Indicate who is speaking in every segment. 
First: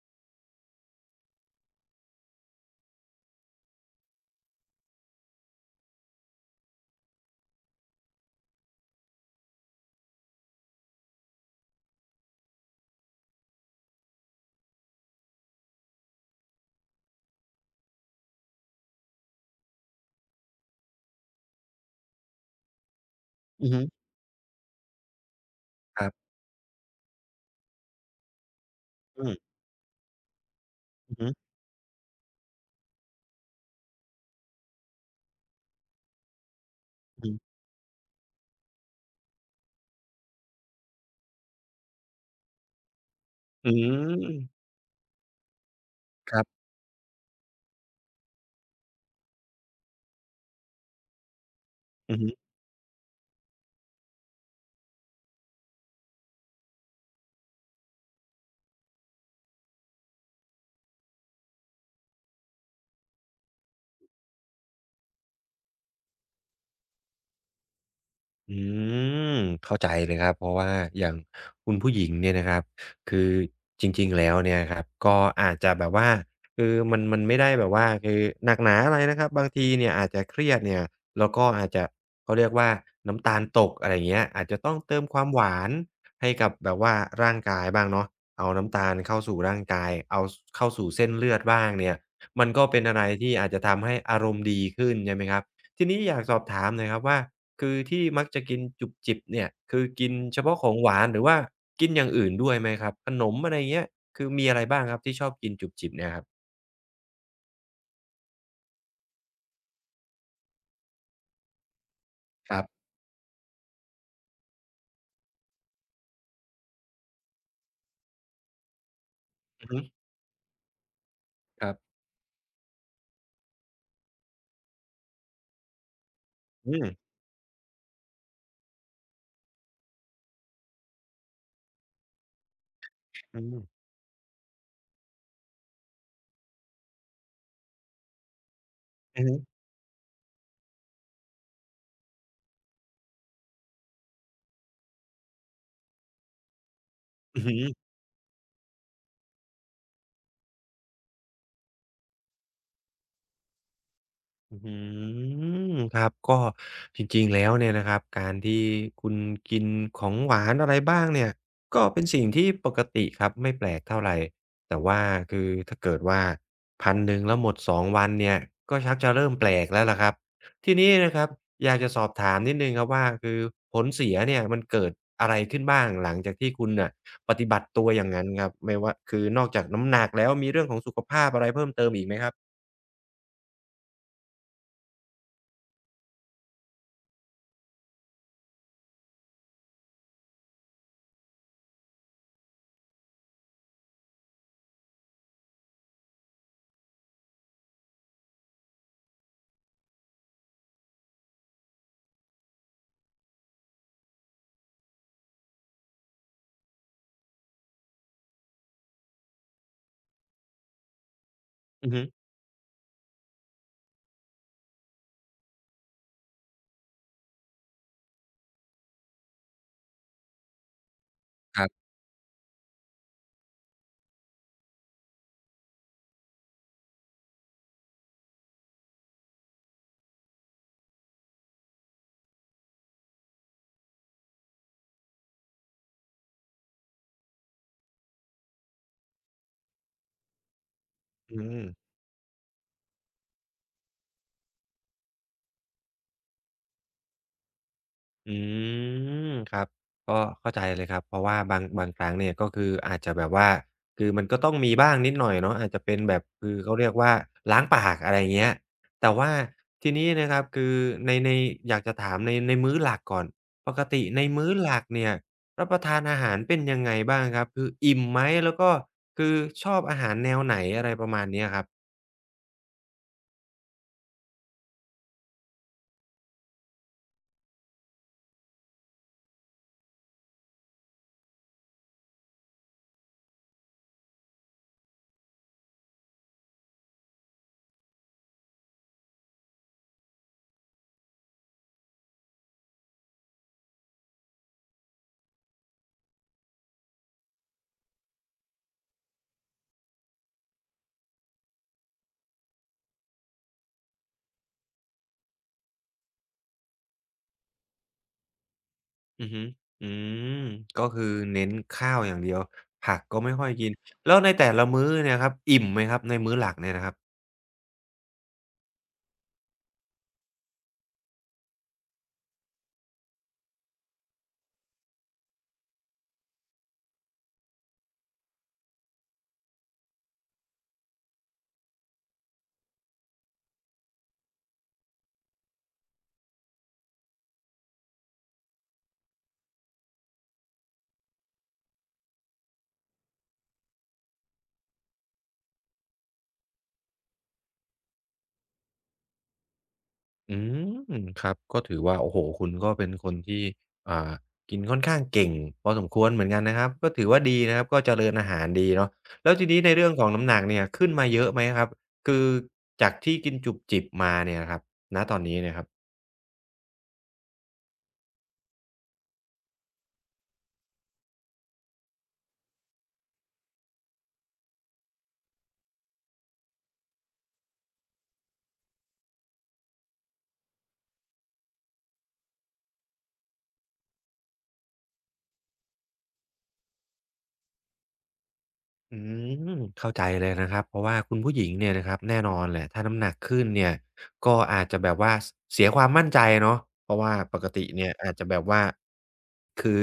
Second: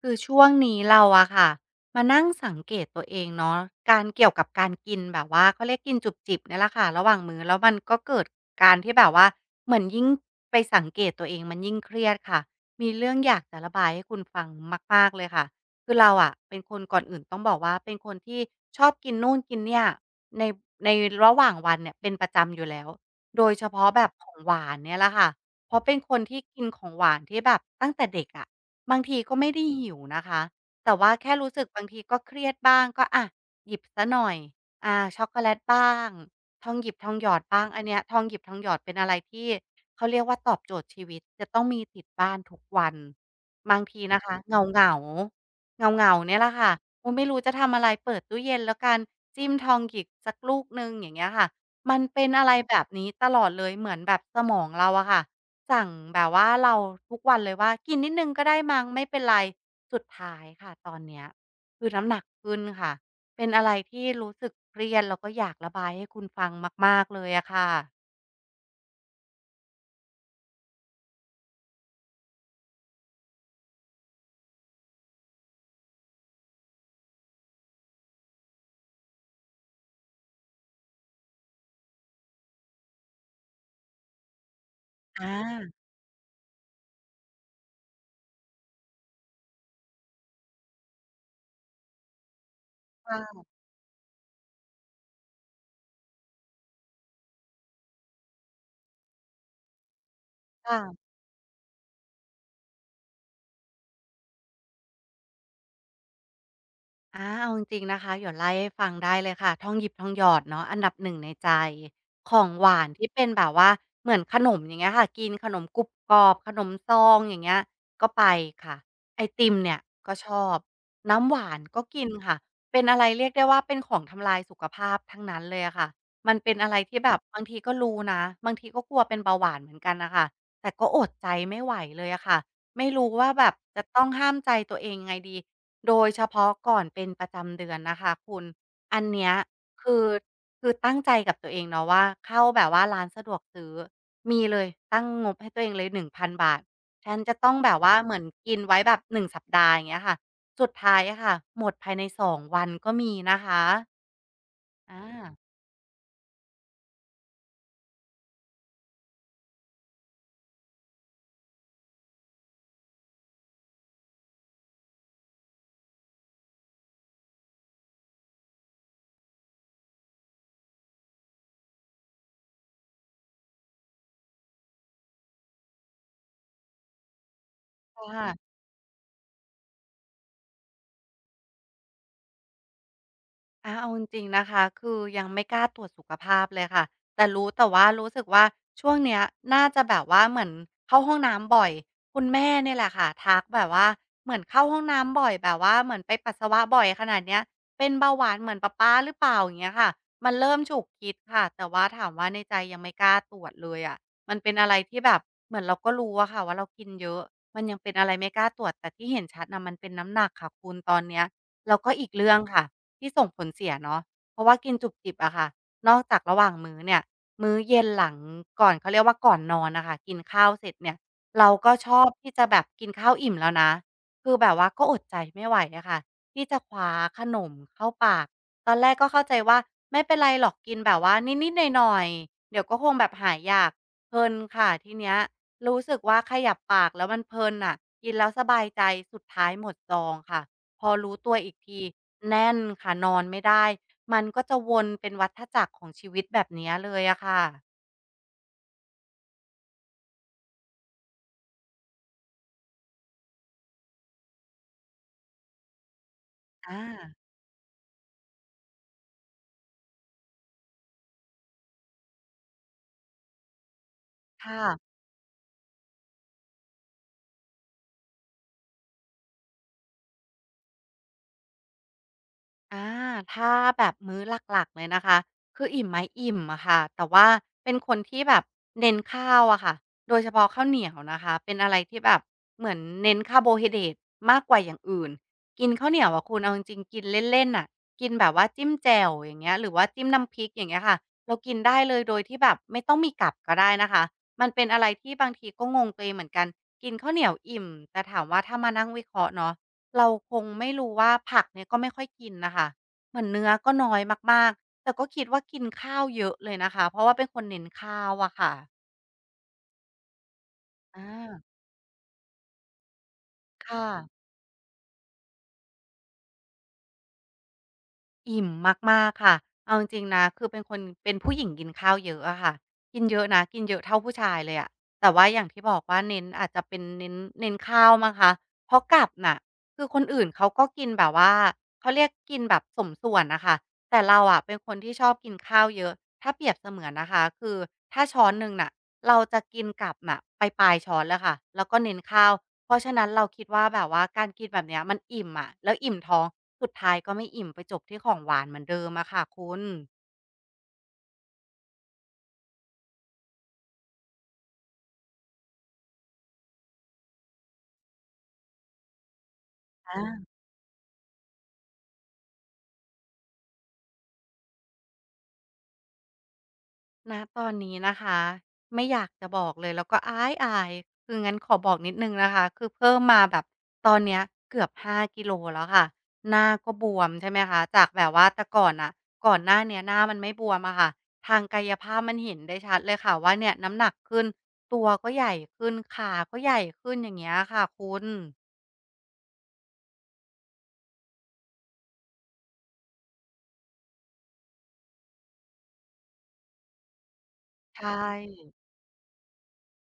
Speaker 1: คือช่วงนี้เราอะค่ะมานั่งสังเกตตัวเองเนาะการเกี่ยวกับการกินแบบว่าเขาเรียกกินจุบจิบเนี่ยแหละค่ะระหว่างมื้อแล้วมันก็เกิดการที่แบบว่าเหมือนยิ่งไปสังเกตตัวเองมันยิ่งเครียดค่ะมีเรื่องอยากจะระบายให้คุณฟังมากๆเลยค่ะคือเราอะเป็นคนก่อนอื่นต้องบอกว่าเป็นคนที่ชอบกินนู่นกินเนี่ยในในระหว่างวันเนี่ยเป็นประจำอยู่แล้วโดยเฉ
Speaker 2: อือฮึ
Speaker 1: พาะแบบของหวานเนี่ยแหละค่ะเพราะเป็น
Speaker 2: ครั
Speaker 1: คน
Speaker 2: บ
Speaker 1: ที่กินของหวานที่แบบตั้งแต่เด็กอะ บางที
Speaker 2: อื
Speaker 1: ก็
Speaker 2: ม
Speaker 1: ไม่ได้หิวนะคะแต่ว่า
Speaker 2: อือฮึ
Speaker 1: แค่รู้สึกบางทีก็เครียดบ้างก็อะหยิบเสียหน่อยช็อกโกแลตบ้างทองหยิบทองหย
Speaker 2: อื
Speaker 1: อด
Speaker 2: ม
Speaker 1: บ้างอันเนี้ยทองหยิบทองหยอดเป็นอะไรที่เขาเรียกว่าตอบโจทย์ชีวิตจะต้องมีติดบ้านทุกวัน
Speaker 2: อื
Speaker 1: บางทีนะคฮึะเ
Speaker 2: ม
Speaker 1: หงาๆเหงาๆ
Speaker 2: ค
Speaker 1: เนี่ย
Speaker 2: รั
Speaker 1: แหละ
Speaker 2: บ
Speaker 1: ค่ะโอ้ไม่รู้จะทำอะไรเปิดตู้เย็นแล้วกันจิ้มทองหยิบสักลูกหนึ่งอย่างเงี้ยค่ะมัน
Speaker 2: อือ
Speaker 1: เป็
Speaker 2: ฮึ
Speaker 1: นอะไรแบบนี้ตลอดเลยเหมือนแบบสมองเราอะค่ะ สั่งแบบว่าเราทุกวันเลยว่ากินนิดหนึ่งก็ได้มั้งไม่เป็นไรสุดท้ายค่ะตอนเนี้ยคือน้ำหนักขึ้นค่ะเป็นอะไรที่รู้สึกเครียดแล้วก็อยากระบายให้คุณฟังมากๆเลยอะค่ะ
Speaker 2: อืมเข้าใจเลยครับเพราะว่าอย่างคุณผู้หญิงเนี่ยนะครับคือจริงๆแล้วเนี่ยครับก็อาจจะแบบว่าคือมันไม่ได้แบบว่าคือหนักหนาอะไรนะครับบางทีเนี่ยอาจจะเครียดเนี่ยแล้วก็อาจจะเขาเรียกว่าน้ำตาลตกอะไรอย่างเงี้ยอาจจะต้องเติมความ
Speaker 1: อา
Speaker 2: หวานให้กับแบบว่าร่างกายบ้างเนาะเอาน้ำตาลเข้าสู่ร่างกายเอาสเข้าสู่เส้นเลือดบ้างเนี่ยมันก็เป็นอะไรที่
Speaker 1: ค่ะ
Speaker 2: อาจจะทำให้อารมณ์ดีขึ้นใช่ไหมครับทีนี้อยากสอบถามหน่อยครับว่า คือที่มักจะกินจุบจิบเนี่ยคือกินเฉพาะของหวาน
Speaker 1: ค่ะ
Speaker 2: หรือว่ากินอย่างอื่นด้วยไหมครับขนมอะไรเงี้ยคือมีอะไรบ้างครับที่ชอบกินจุบจิบเนี่ยครับ
Speaker 1: เอาจริงๆนะคะเดี๋ยวไล่ให้ฟังได้เลยค่ะทองหยิบทองหยอดเนาะอันดับหนึ่งในใจของ
Speaker 2: ครั
Speaker 1: หวา
Speaker 2: บ
Speaker 1: นที่เป็นแบบว่าเหมือนขนมอย่างเงี้ยค่ะกินขนมกรุบกรอบขนมซองอย่างเงี้ยก็ไปค่ะไอติม
Speaker 2: อือ
Speaker 1: เนี่ย
Speaker 2: ฮึ
Speaker 1: ก็ชอบน้ำหวาน
Speaker 2: ครั
Speaker 1: ก็
Speaker 2: บ
Speaker 1: กินค่ะเป็นอะไรเรียกได้ว่าเป็นของทำลายสุขภาพทั้งนั้นเลยอะค่ะมันเป็นอะ
Speaker 2: อื
Speaker 1: ไร
Speaker 2: ม
Speaker 1: ที่แบบบางทีก็รู้นะบางทีก็กลัวเป็นเบาหวานเหมือนกันน่ะค่ะแต่ก็อดใจไม่ไหวเลยอะค่ะไม่รู้ว่า
Speaker 2: อื
Speaker 1: แบบ
Speaker 2: ม
Speaker 1: จะต้องห้ามใจตัวเองยังไงดี โดยเฉพาะก่อนเป็นประจำเดือนนะคะคุณอัน
Speaker 2: อือ
Speaker 1: เนี้ย
Speaker 2: ฮึ
Speaker 1: คือคือตั้งใจกับตัวเองเนาะว่าเข้าแบบว่าร้านสะดวกซื้อมีเลยตั้งงบให้ตัวเองเลย1,000บาทฉันจะ
Speaker 2: อือ
Speaker 1: ต้อ
Speaker 2: ฮึ
Speaker 1: งแบบว่าเหมือนกินไว้แบบ1สัปดาห์อย่างเงี้ยค่ะสุดท้ายอะค่ะหมดภายใน2วันก็มีนะคะ
Speaker 2: อื
Speaker 1: อา
Speaker 2: มครับก็จริงๆแล้วเนี่ยนะครับการที่คุณกินของหวานอะไรบ้างเนี่ยก็เป็นสิ่งที่ปกติครับไม่แปลกเท่าไหรแต่ว่าคือถ้าเกิดว่าพันหนึ่งแล้วหมด2วันเนี่ยก็ชักจะเริ่มแปลกแล้วล่ะครับทีนี้นะครับอยากจะสอบถามนิดนึงครับว่าคือผลเสียเนี่ยมันเกิดอะไรขึ้นบ้างหลังจากที่คุณน่ะปฏิบัติตัว
Speaker 1: ค
Speaker 2: อย่างนั้นครั
Speaker 1: ่ะ
Speaker 2: บไม่ว่าคือนอกจากน้ำหนักแล้วมีเรื่องของสุขภาพอะไรเพิ่มเติมอีกไหมครับ
Speaker 1: เอาจริงๆนะคะคือยังไม่กล้าตรวจสุขภาพเลยค่ะแต่รู้แต่ว่ารู้สึกว่าช่วงเนี้ยน่าจะแบบว่าเหมือนเข้าห้องน้ำบ่อยคุณแม่เนี่ยแหละค่ะทักแบบว่าเหมือนเข้าห้องน้ำบ่อยแบบว่าเหมือนไปปัสสาวะบ่อยขนาดเนี้ยเป็นเบาหวานเหมือนป้าปาหรือเปล่าอย่างเงี้ยค่ะมันเริ่มฉุกคิดค่ะแต่ว่าถามว่าในใจยังไม่กล้าตรวจเลยอะมันเป็นอะไรที่แบบเหมือนเราก็รู้อะค่ะว่าเรากินเยอะมันยังเป็นอะไรไม่กล้าตรวจแต่ที่เห็นชัดนะมันเป็นน้ำหนักค่ะคุณตอนเนี้ยแล้ว
Speaker 2: อื
Speaker 1: ก็
Speaker 2: อฮึ
Speaker 1: อีกเรื่องค่ะ ที่ส่งผลเสียเนาะเพราะว่ากินจุบจิบอะค่ะ นอกจากระหว่างมื้อเนี่ย มื้อเย็นหลังก่อนเขาเรียกว่าก่อนนอนน่ะค่ะกินข้าวเสร็จเนี่ยเรา
Speaker 2: ครั
Speaker 1: ก็ช
Speaker 2: บ
Speaker 1: อบที่จะแบบกินข้าวอิ่มแล้วนะ คือแบบว่าก็อดใจไม่ไหวอะค่ะที่จะคว้าขนมเข้าปาก ตอนแรกก็เข้าใจว่าไม่เป็นไรหรอกกินแบบว่านิดๆหน่อยๆเดี๋ยวก็คงแบบหายอยากเพลินค่ะทีเนี้ยรู้สึกว่าขยับปากแล้วมันเพลินน่ะกินแล้วสบายใจสุดท้ายหมดซองค่ะ พอรู้ตัว
Speaker 2: อื
Speaker 1: อีก
Speaker 2: ม
Speaker 1: ทีแน่นค่ะนอนไม่ได้ มันก็จะวนเป็นวัฏจักรของชีวิตแบบเนี้ยเลยอะค่ะ
Speaker 2: อืมครับก็เข้าใจเลยครับเพราะว่าบางครั้งเนี่ยก็คืออาจจะแบบว่าคือมันก็ต้องมีบ้างนิดหน่อยเนาะอาจจะเป็นแบบคือเขา
Speaker 1: อา
Speaker 2: เรียกว่าล้างปากอะไรเงี้ยแต่ว่าทีนี้นะครับคือในอยากจะถามในมื้อหลักก่อนปกติในมื้อ
Speaker 1: ค่ะ
Speaker 2: หลักเนี่ยรับประทานอาหารเป็นยังไงบ้างครับคืออิ่มไหมแล้วก็คือชอบอาหารแนวไหนอะไรประมาณเนี้ยครับ
Speaker 1: อาถ้าแบบมื้อหลักๆเลยนะคะคืออิ่มไหมอิ่มอะค่ะแต่ว่าเป็นคนที่แบบเน้นข้าวอะค่ะโดยเฉพาะข้าวเหนียวนะคะเป็นอะไรที่แบบเหมือนเน้นคาร์โบไฮเดรตมากกว่าอย่างอื่นกินข้าวเหนียวอะคุณเอาจริงๆกินเล่นๆน่ะกินแบบว่าจิ้มแจ่วอย่างเงี้ยหรือว่าจิ้มน้ำพริกอย่างเงี้ยค่ะเรากินได้เลยโดยที่แบบไม่ต้องมีกับก็ได้นะคะมันเป็นอะไรที่บางทีก็งงตัวเองเหมือนกันกินข้าวเหนียวอิ่มแต่ถามว่าถ้ามานั่งวิเคราะห์เนาะ เราคงไม่รู้ว่าผักเนี่ยก็ไม่ค่อยกินน่ะค่ะเหมือนเนื้อก็น้อยมากๆ แต่ก็คิดว่ากินข้าวเยอะเลยนะคะ เพราะว่าเป็นคนเน้นข้าวอะค่ะ
Speaker 2: อือฮึอืมก็คือ
Speaker 1: อา
Speaker 2: เน้นข้าวอย่างเดียวผักก็ไม่ค่อยกิน
Speaker 1: ค่ะ
Speaker 2: แล้วในแต่ละมื้อเนี่ยครับอิ่มไหมครับในมื้อหลักเนี่ยนะครับ
Speaker 1: อิ่มมากๆค่ะเอาจริงๆนะคือเป็นคนเป็นผู้หญิงกินข้าวเยอะอะค่ะกินเยอะนะกินเยอะเท่าผู้ชายเลยอะแต่ว่าอย่างที่บอกว่าเน้นอาจจะเป็นเน้นข้าวมั้งคะเพราะกลับน่ะคือคนอื่นเขาก็กินแบบว่าเขาเรียกกินแบบสมส่วนน่ะค่ะแต่เราอะเป็นคนที่ชอบกินข้าวเยอะถ้าเปรียบเสมือนนะคะคือถ้าช้อนหนึ่งน่ะเราจะกินกลับน่ะไปปลายๆช้อนเลยค่ะแล้วก็เน้นข้าว เพราะฉะนั้นเราคิดว่าแบบว่าการกินแบบเนี้ยมันอิ่มอะแล้วอิ่มท้องสุดท้ายก็ไม่อิ่มไปจบที่ของหวานเหมือนเดิมอะค่ะคุณ
Speaker 2: อืมครับก็ถือว่าโอ้โฮคุณก็เป็นคนที่อ่ากินค่อนข้างเก่งพอสมควรเหมือนกันนะครับก็ถือว่าดีนะครับก็เจริญอาหารดีเนาะแล้วทีนี้ในเรื่องข
Speaker 1: อา
Speaker 2: องน้ำหนักเนี่ยขึ้นมาเยอะไหมครับคือจากที่กินจุบจิบมาเนี่ยครับณตอนนี้เนี่ยครับ
Speaker 1: ณตอนนี้นะคะไม่อยากจะบอกเลยแล้วก็อายคืองั้นขอบอกนิดหนึ่งนะคะคือเพิ่มมาแบบตอนเนี้ยเกือบ5กิโลแล้วค่ะหน้าก็บวมใช่ไหมคะจากแบบว่าแต่ก่อนน่ะก่อนหน้าเนี้ยหน้ามันไม่บวมอะค่ะทางกายภาพมันเห็นได้ชัดเลยค่ะว่าเนี่ยน้ำหนักขึ้นตัวก็ใหญ่ขึ้นขาก็ใหญ่ขึ้นอย่างเงี้ยค่ะคุณ
Speaker 2: อืมเข้าใจเลยนะครับเพราะว่าคุณผู้หญิงเนี่ยนะครับแน่นอนแหละถ้าน้ำหนักขึ้นเนี่ยก็อาจจะแบบว่าเสียความมั่นใจเนาะเพราะว่าปกติ
Speaker 1: ใช
Speaker 2: เนี่ยอาจจะแบบ
Speaker 1: ่
Speaker 2: ว่าคือ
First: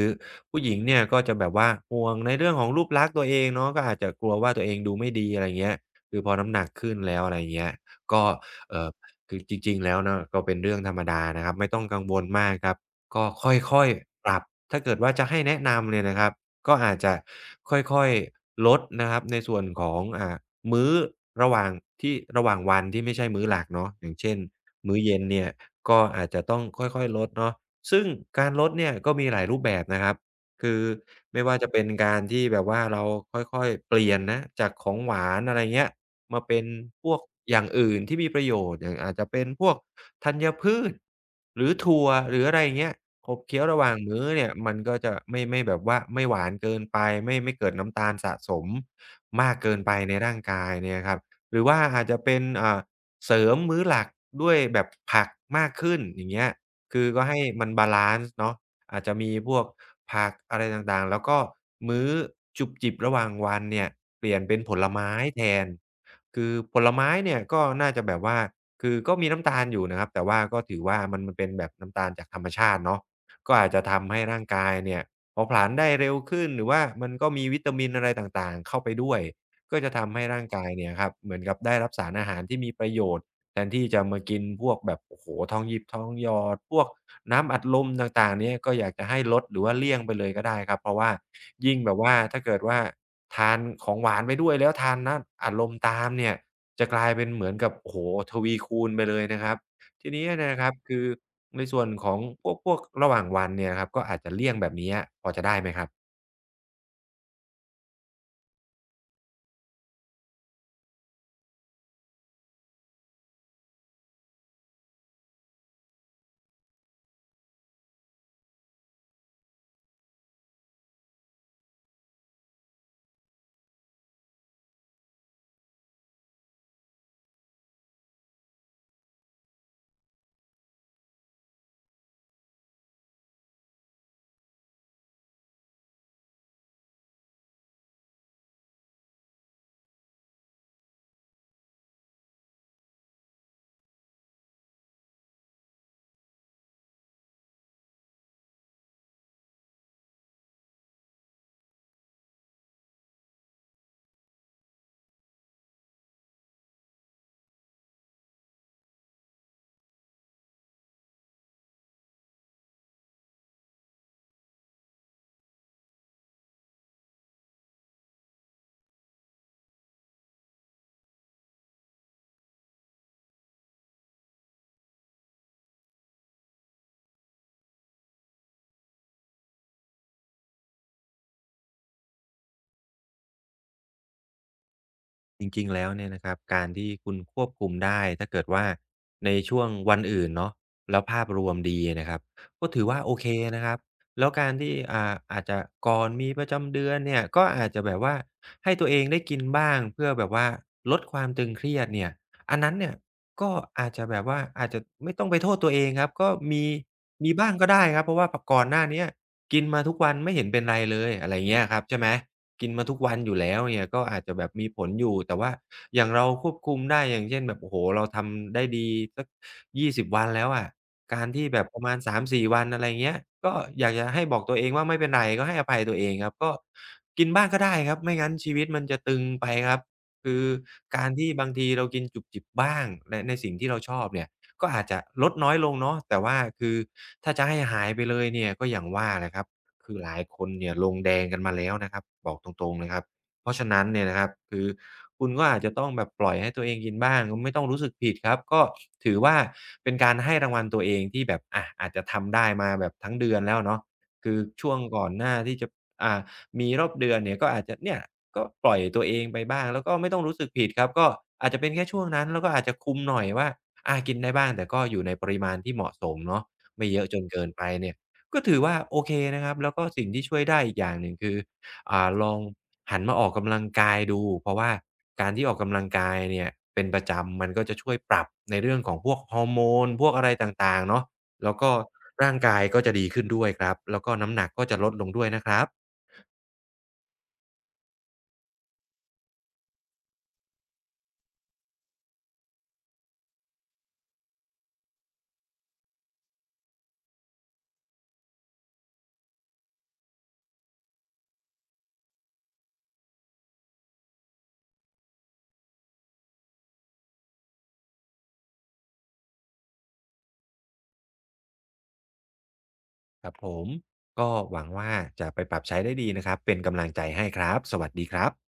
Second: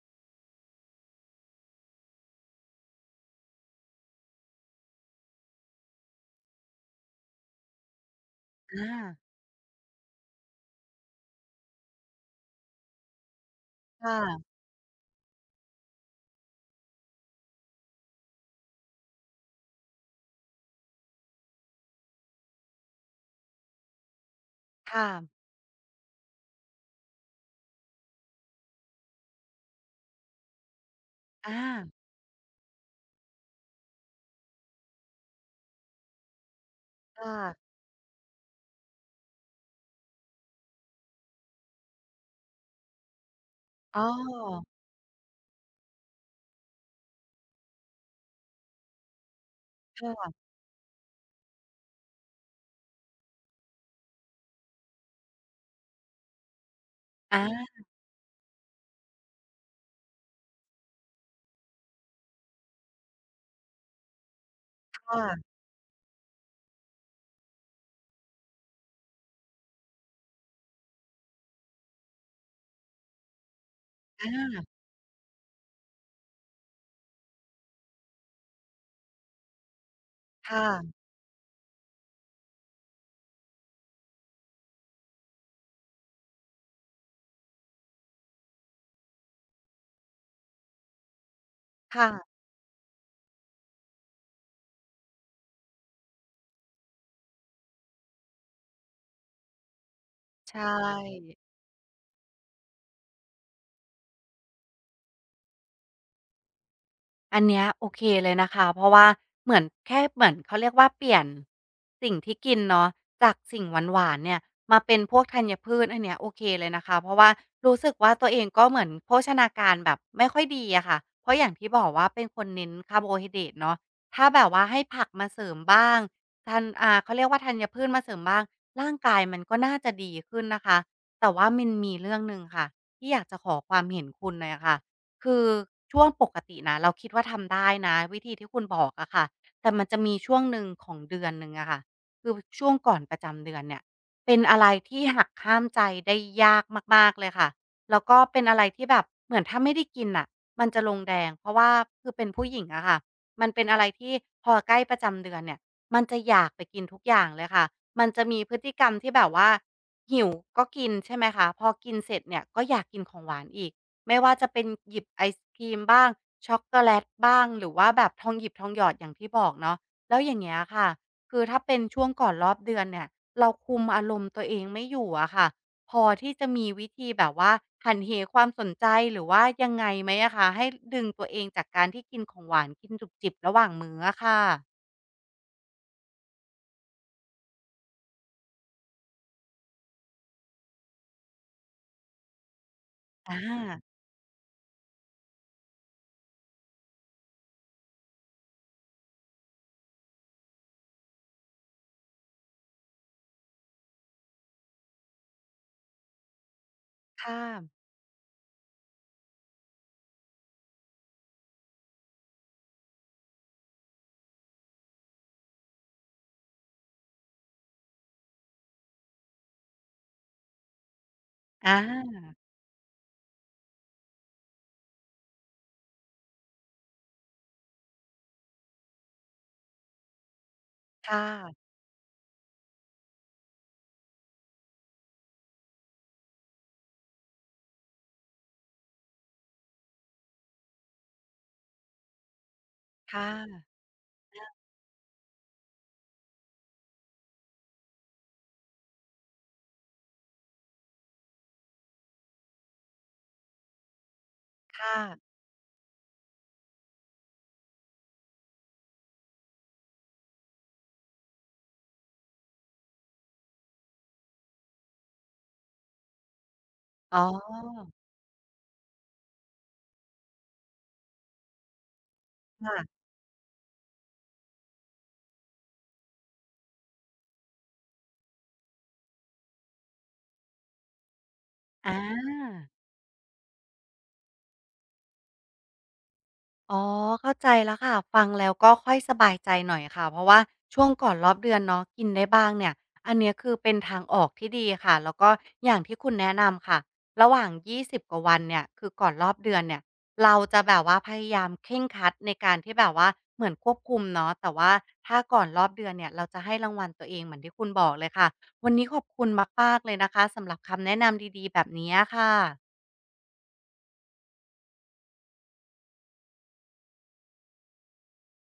Speaker 2: ผู้หญิงเนี่ยก็จะแบบว่าห่วงในเรื่องของรูปลักษณ์ตัวเองเนาะก็อาจจะกลัวว่าตัวเองดูไม่ดีอะไรเงี้ยคือพอน้ำหนักขึ้นแล้วอะไรเงี้ยก็เอ่อ
Speaker 1: อา
Speaker 2: คือจริงๆแล้วเนาะก็เป็นเรื่องธรรมดานะครับไม่ต้องกังวลมากครับก็ค่อย
Speaker 1: ค่ะ
Speaker 2: ๆปรับถ้าเกิดว่าจะให้แนะนำเนี่ยนะครับ ก็อาจจะค่อยๆลดนะครับในส่วนของมื้อระหว่างที่ระหว่างวันที่ไม่ใช่มื้อหลักเนาะอย่างเช่นมื้อ
Speaker 1: ค่ะ
Speaker 2: เย็นเนี่ยก็อาจจะต้องค่อยๆลดเนาะซึ่งการลดเนี่ยก็มีหลายรูปแบบนะครับคือไม่
Speaker 1: อ
Speaker 2: ว่าจะเป็น
Speaker 1: า
Speaker 2: การที่แบบว่าเราค่อยๆเปลี่ยนนะจากของหวานอะไรเงี้ยมาเป็นพวก
Speaker 1: ค่ะ
Speaker 2: อย่างอื่นที่มีประโยชน์อย่างอาจจะเป็นพวกธัญพืชหรือถั่วหรืออะไรอย่างเงี้ย ขบเคี้ยวระหว่าง
Speaker 1: อ๋อ
Speaker 2: มื้อเนี่ยมันก็จะไม่แบบว่าไม่หวานเกินไปไม่เกิดน้ำตาลสะสมมากเกินไปใน
Speaker 1: ค่ะ
Speaker 2: ร่างกายเนี่ยครับหรือว่าอาจจะเป็นเสริมมื้อหลักด้วยแบบผักมากขึ้นอย่างเงี้ยคือก็ให้
Speaker 1: อา
Speaker 2: มันบาลันซ์เนาะอาจจะมีพวกผักอะไรต่างๆแล้วก็มื้อจุบจิบระหว่างวันเนี่ยเปลี่ยนเป็นผลไม้แท
Speaker 1: ค่ะ
Speaker 2: นคือผลไม้เนี่ยก็น่าจะแบบว่าคือก็มีน้ำตาลอยู่นะครับแต่ว่าก็ถือว่ามันมันเป็นแบบน้ำตาลจากธรรมชาติเนาะ ก็อาจจะทำให้
Speaker 1: อ
Speaker 2: ร่างกา
Speaker 1: า
Speaker 2: ยเนี่ยเผาผลาญได้เร็วขึ้นหรือว่ามันก็มีวิตามินอะไรต่างๆเข้าไปด้วยก็จะทำให้ร่าง
Speaker 1: ค
Speaker 2: กายเนี่ย
Speaker 1: ่ะ
Speaker 2: ครับเหมือนกับได้รับสารอาหารที่มีประโยชน์แทนที่จะมากินพวกแบบโอ้โหทองหยิบทองหยอดพวกน้ำอัดลมต่างๆเนี่ยก็อยากจะให้ลดหรือว่าเลี่ยงไปเลยก็ได้ครับเพราะว่ายิ่งแบบ
Speaker 1: ค่ะ
Speaker 2: ว่าถ้าเกิดว่าทานของหวานไปด้วยแล้วทานน้ำอัดลมตามเนี่ยจะกลายเป็นเหมือนกับโอ้โหทวีคูณไปเลยนะครับ ทีนี้
Speaker 1: ใช
Speaker 2: นะครับคือ
Speaker 1: ่
Speaker 2: ในส่วนของพวกระหว่างวันเนี่ยครับก็อาจจะเลี่ยงแบบนี้พอจะได้ไหมครับ
Speaker 1: อันเนี้ยโอเคเลยนะคะเพราะว่าเหมือนแค่เหมือนเขาเรียกว่าเปลี่ยนสิ่งที่กินเนาะจากสิ่งหวานๆเนี่ยมาเป็นพวกธัญพืชอันเนี้ยโอเคเลยนะคะเพราะว่ารู้สึกว่าตัวเองก็เหมือนโภชนาการแบบไม่ค่อยดีอะค่ะเพราะอย่างที่บอกว่าเป็นคนเน้นคาร์โบไฮเดรตเนาะถ้าแบบว่าให้ผักมาเสริมบ้างทันเขาเรียกว่าธัญพืชมาเสริมบ้างร่างกายมันก็น่าจะดีขึ้นนะคะแต่ว่ามันมีเรื่องหนึ่งค่ะที่อยากจะขอความเห็นคุณหน่อยค่ะ คือช่วงปกตินะเราคิดว่าทำได้นะวิธีที่คุณบอกอะค่ะแต่มันจะมีช่วงหนึ่งของเดือนหนึ่งอะค่ะคือช่วงก่อนประจำเดือนเนี่ยเป็นอะไรที่หักห้ามใจได้ยากมากๆเลยค่ะแล้วก็เป็นอะไรที่แบบเหมือนถ้าไม่ได้กินน่ะมันจะลงแดงเพราะว่าคือเป็นผู้หญิงอะค่ะมันเป็นอะไรที่พอใกล้ประจำเดือนเนี่ยมันจะอยากไปกินทุกอย่างเลยค่ะมันจะมีพฤติกรรมที่แบบว่าหิวก็กินใช่ไหมคะพอกินเสร็จเนี่ยก็อยากกินของหวานอีก ไม่ว่าจะเป็นหยิบไอศกรีมบ้างช็อกโกแลตบ้างหรือว่าแบบทองหยิบทองหยอดอย่างที่บอกเนาะแล้วอย่างเงี้ยค่ะคือถ้าเป็นช่วงก่อนรอบเดือนเนี่ยเราคุมอารมณ์ตัวเองไม่อยู่อะค่ะพอที่จะมีวิธีแบบว่าหันเหความสนใจหรือว่ายังไงไหมอะคะให้ดึงตัวเองจากการที่กินของหวานกินจุบจิบระหว่างมื้ออะค่ะ
Speaker 2: จริงๆแล้วเนี่ยนะครับการที่คุณควบคุมได้ถ้าเกิดว่าในช่วงวันอื่นเนาะแล้วภาพรวมดีนะครับก็ถือว่าโอเค
Speaker 1: อา
Speaker 2: นะครับแล้วการที่อาจจะก่อนมีประจำเดือนเนี่ยก็อาจจะแบบว่าให้ตัวเองได้กินบ้างเพื่อแบบว่าลดความตึงเครียดเนี่ยอันนั้นเนี่ยก็อาจจะแบบว่าอาจจะไม่ต้องไปโทษตัวเองครับก็มี
Speaker 1: ค่ะ
Speaker 2: บ้างก็ได้ครับเพราะว่าพก่อนหน้าเนี้ย กินมาทุกวันไม่เห็นเป็นไรเลยอะไรเงี้ยครับใช่ไหมกินมาทุกวันอยู่แล้วเนี่ยก็อาจจะแบบมีผลอยู่แต่ว่าอย่างเราควบคุมได้อย่างเช่นแบบโอ้โฮเราทำได้ดีสัก20วันแล้วอะการที่แบบ
Speaker 1: อ
Speaker 2: ประมาณสา
Speaker 1: า
Speaker 2: มสี่วันอะไรเงี้ยก็อยากจะให้บอกตัวเองว่าไม่เป็นไรก็ให้อภัยตัวเองครับก็กินบ้างก็ได้ครับไม่งั้นชีวิตมันจะตึงไปครับคือการ
Speaker 1: ค่
Speaker 2: ที่บางที
Speaker 1: ะ
Speaker 2: เรากินจุบจิบบ้างในสิ่งที่เราชอบเนี่ย ก็อาจจะลดน้อยลงเนาะแต่ว่าคือถ้าจะให้หายไปเลยเนี่ยก็อย่างว่าแหละครับคือหลายคนเนี่ยลงแดงกันมาแล้วนะครับบอกตรงๆเลยครับ
Speaker 1: ค
Speaker 2: เพราะฉะ
Speaker 1: ่ะ
Speaker 2: นั้นเนี่ยนะครับคือคุณก็อาจจะต้องแบบปล่อยให้ตัวเองกินบ้างไม่ต้องรู้สึกผิดครับก็ถือว่าเป็นการให้รางวัลตัวเองที่แบบอาจจะทำได้มาแบบทั้งเดือนแล้วเนาะคือช่วง
Speaker 1: ค
Speaker 2: ก่อนห
Speaker 1: ่ะ
Speaker 2: น้าที่จะอ่า มีรอบเดือนเนี่ยก็อาจจะเนี่ยก็ปล่อยตัวเองไปบ้างแล้วก็ไม่ต้องรู้สึกผิดครับก็อาจจะเป็นแค่ช่วงนั้นแล้วก็อาจจะคุมหน่อยว่ากินได้บ้างแต่ก็อยู่ในปริมาณที่เหมาะสมเนาะไม่เยอะจ
Speaker 1: อ๋
Speaker 2: นเกินไป
Speaker 1: อ
Speaker 2: เนี่ยก็ถือว่าโอเคนะครับแล้วก็สิ่งที่ช่วยได้อีกอย่างหนึ่งคือลองหั
Speaker 1: ค่ะ
Speaker 2: นมาออกกำลังกายดูเพราะว่าการที่ออกกำลังกายเนี่ยเป็นประจำมันก็จะช่วยปรับในเรื่องของพวกฮอร์โมนพวกอะไรต่างๆเนาะแล้วก็
Speaker 1: อา
Speaker 2: ร่างกายก็จะดีขึ้นด้วยครับแล้วก็น้ำหนักก็จะลดลงด้วยนะครับ
Speaker 1: อ๋อเข้าใจแล้วค่ะฟังแล้วก็ค่อยสบายใจหน่อยค่ะเพราะว่าช่วงก่อนรอบเดือนเนาะกินได้บ้างเนี่ยอันเนี้ยคือเป็นทางออกที่ดีค่ะแล้วก็อย่างที่คุณแนะนำค่ะระหว่าง20กว่าวันเนี่ยคือก่อนรอบเดือนเนี่ยเราจะแบบว่าพยายามเคร่งครัดในการที่แบบว่าเหมือนควบคุมเนาะแต่ว่าถ้าก่อนรอบเดือนเนี่ยเราจะให้รางวัลตัวเองเหมือนที่คุณบอกเลยค่ะวันนี้ขอบคุณมากๆเลยนะคะสำหรับคำแนะนำดีๆแบบนี้ค่ะ
Speaker 2: ครับผมก็หวังว่าจะไปปรับใช้ได้ดีนะครับเป็นกำลังใจให้ครับสวัสดีครับ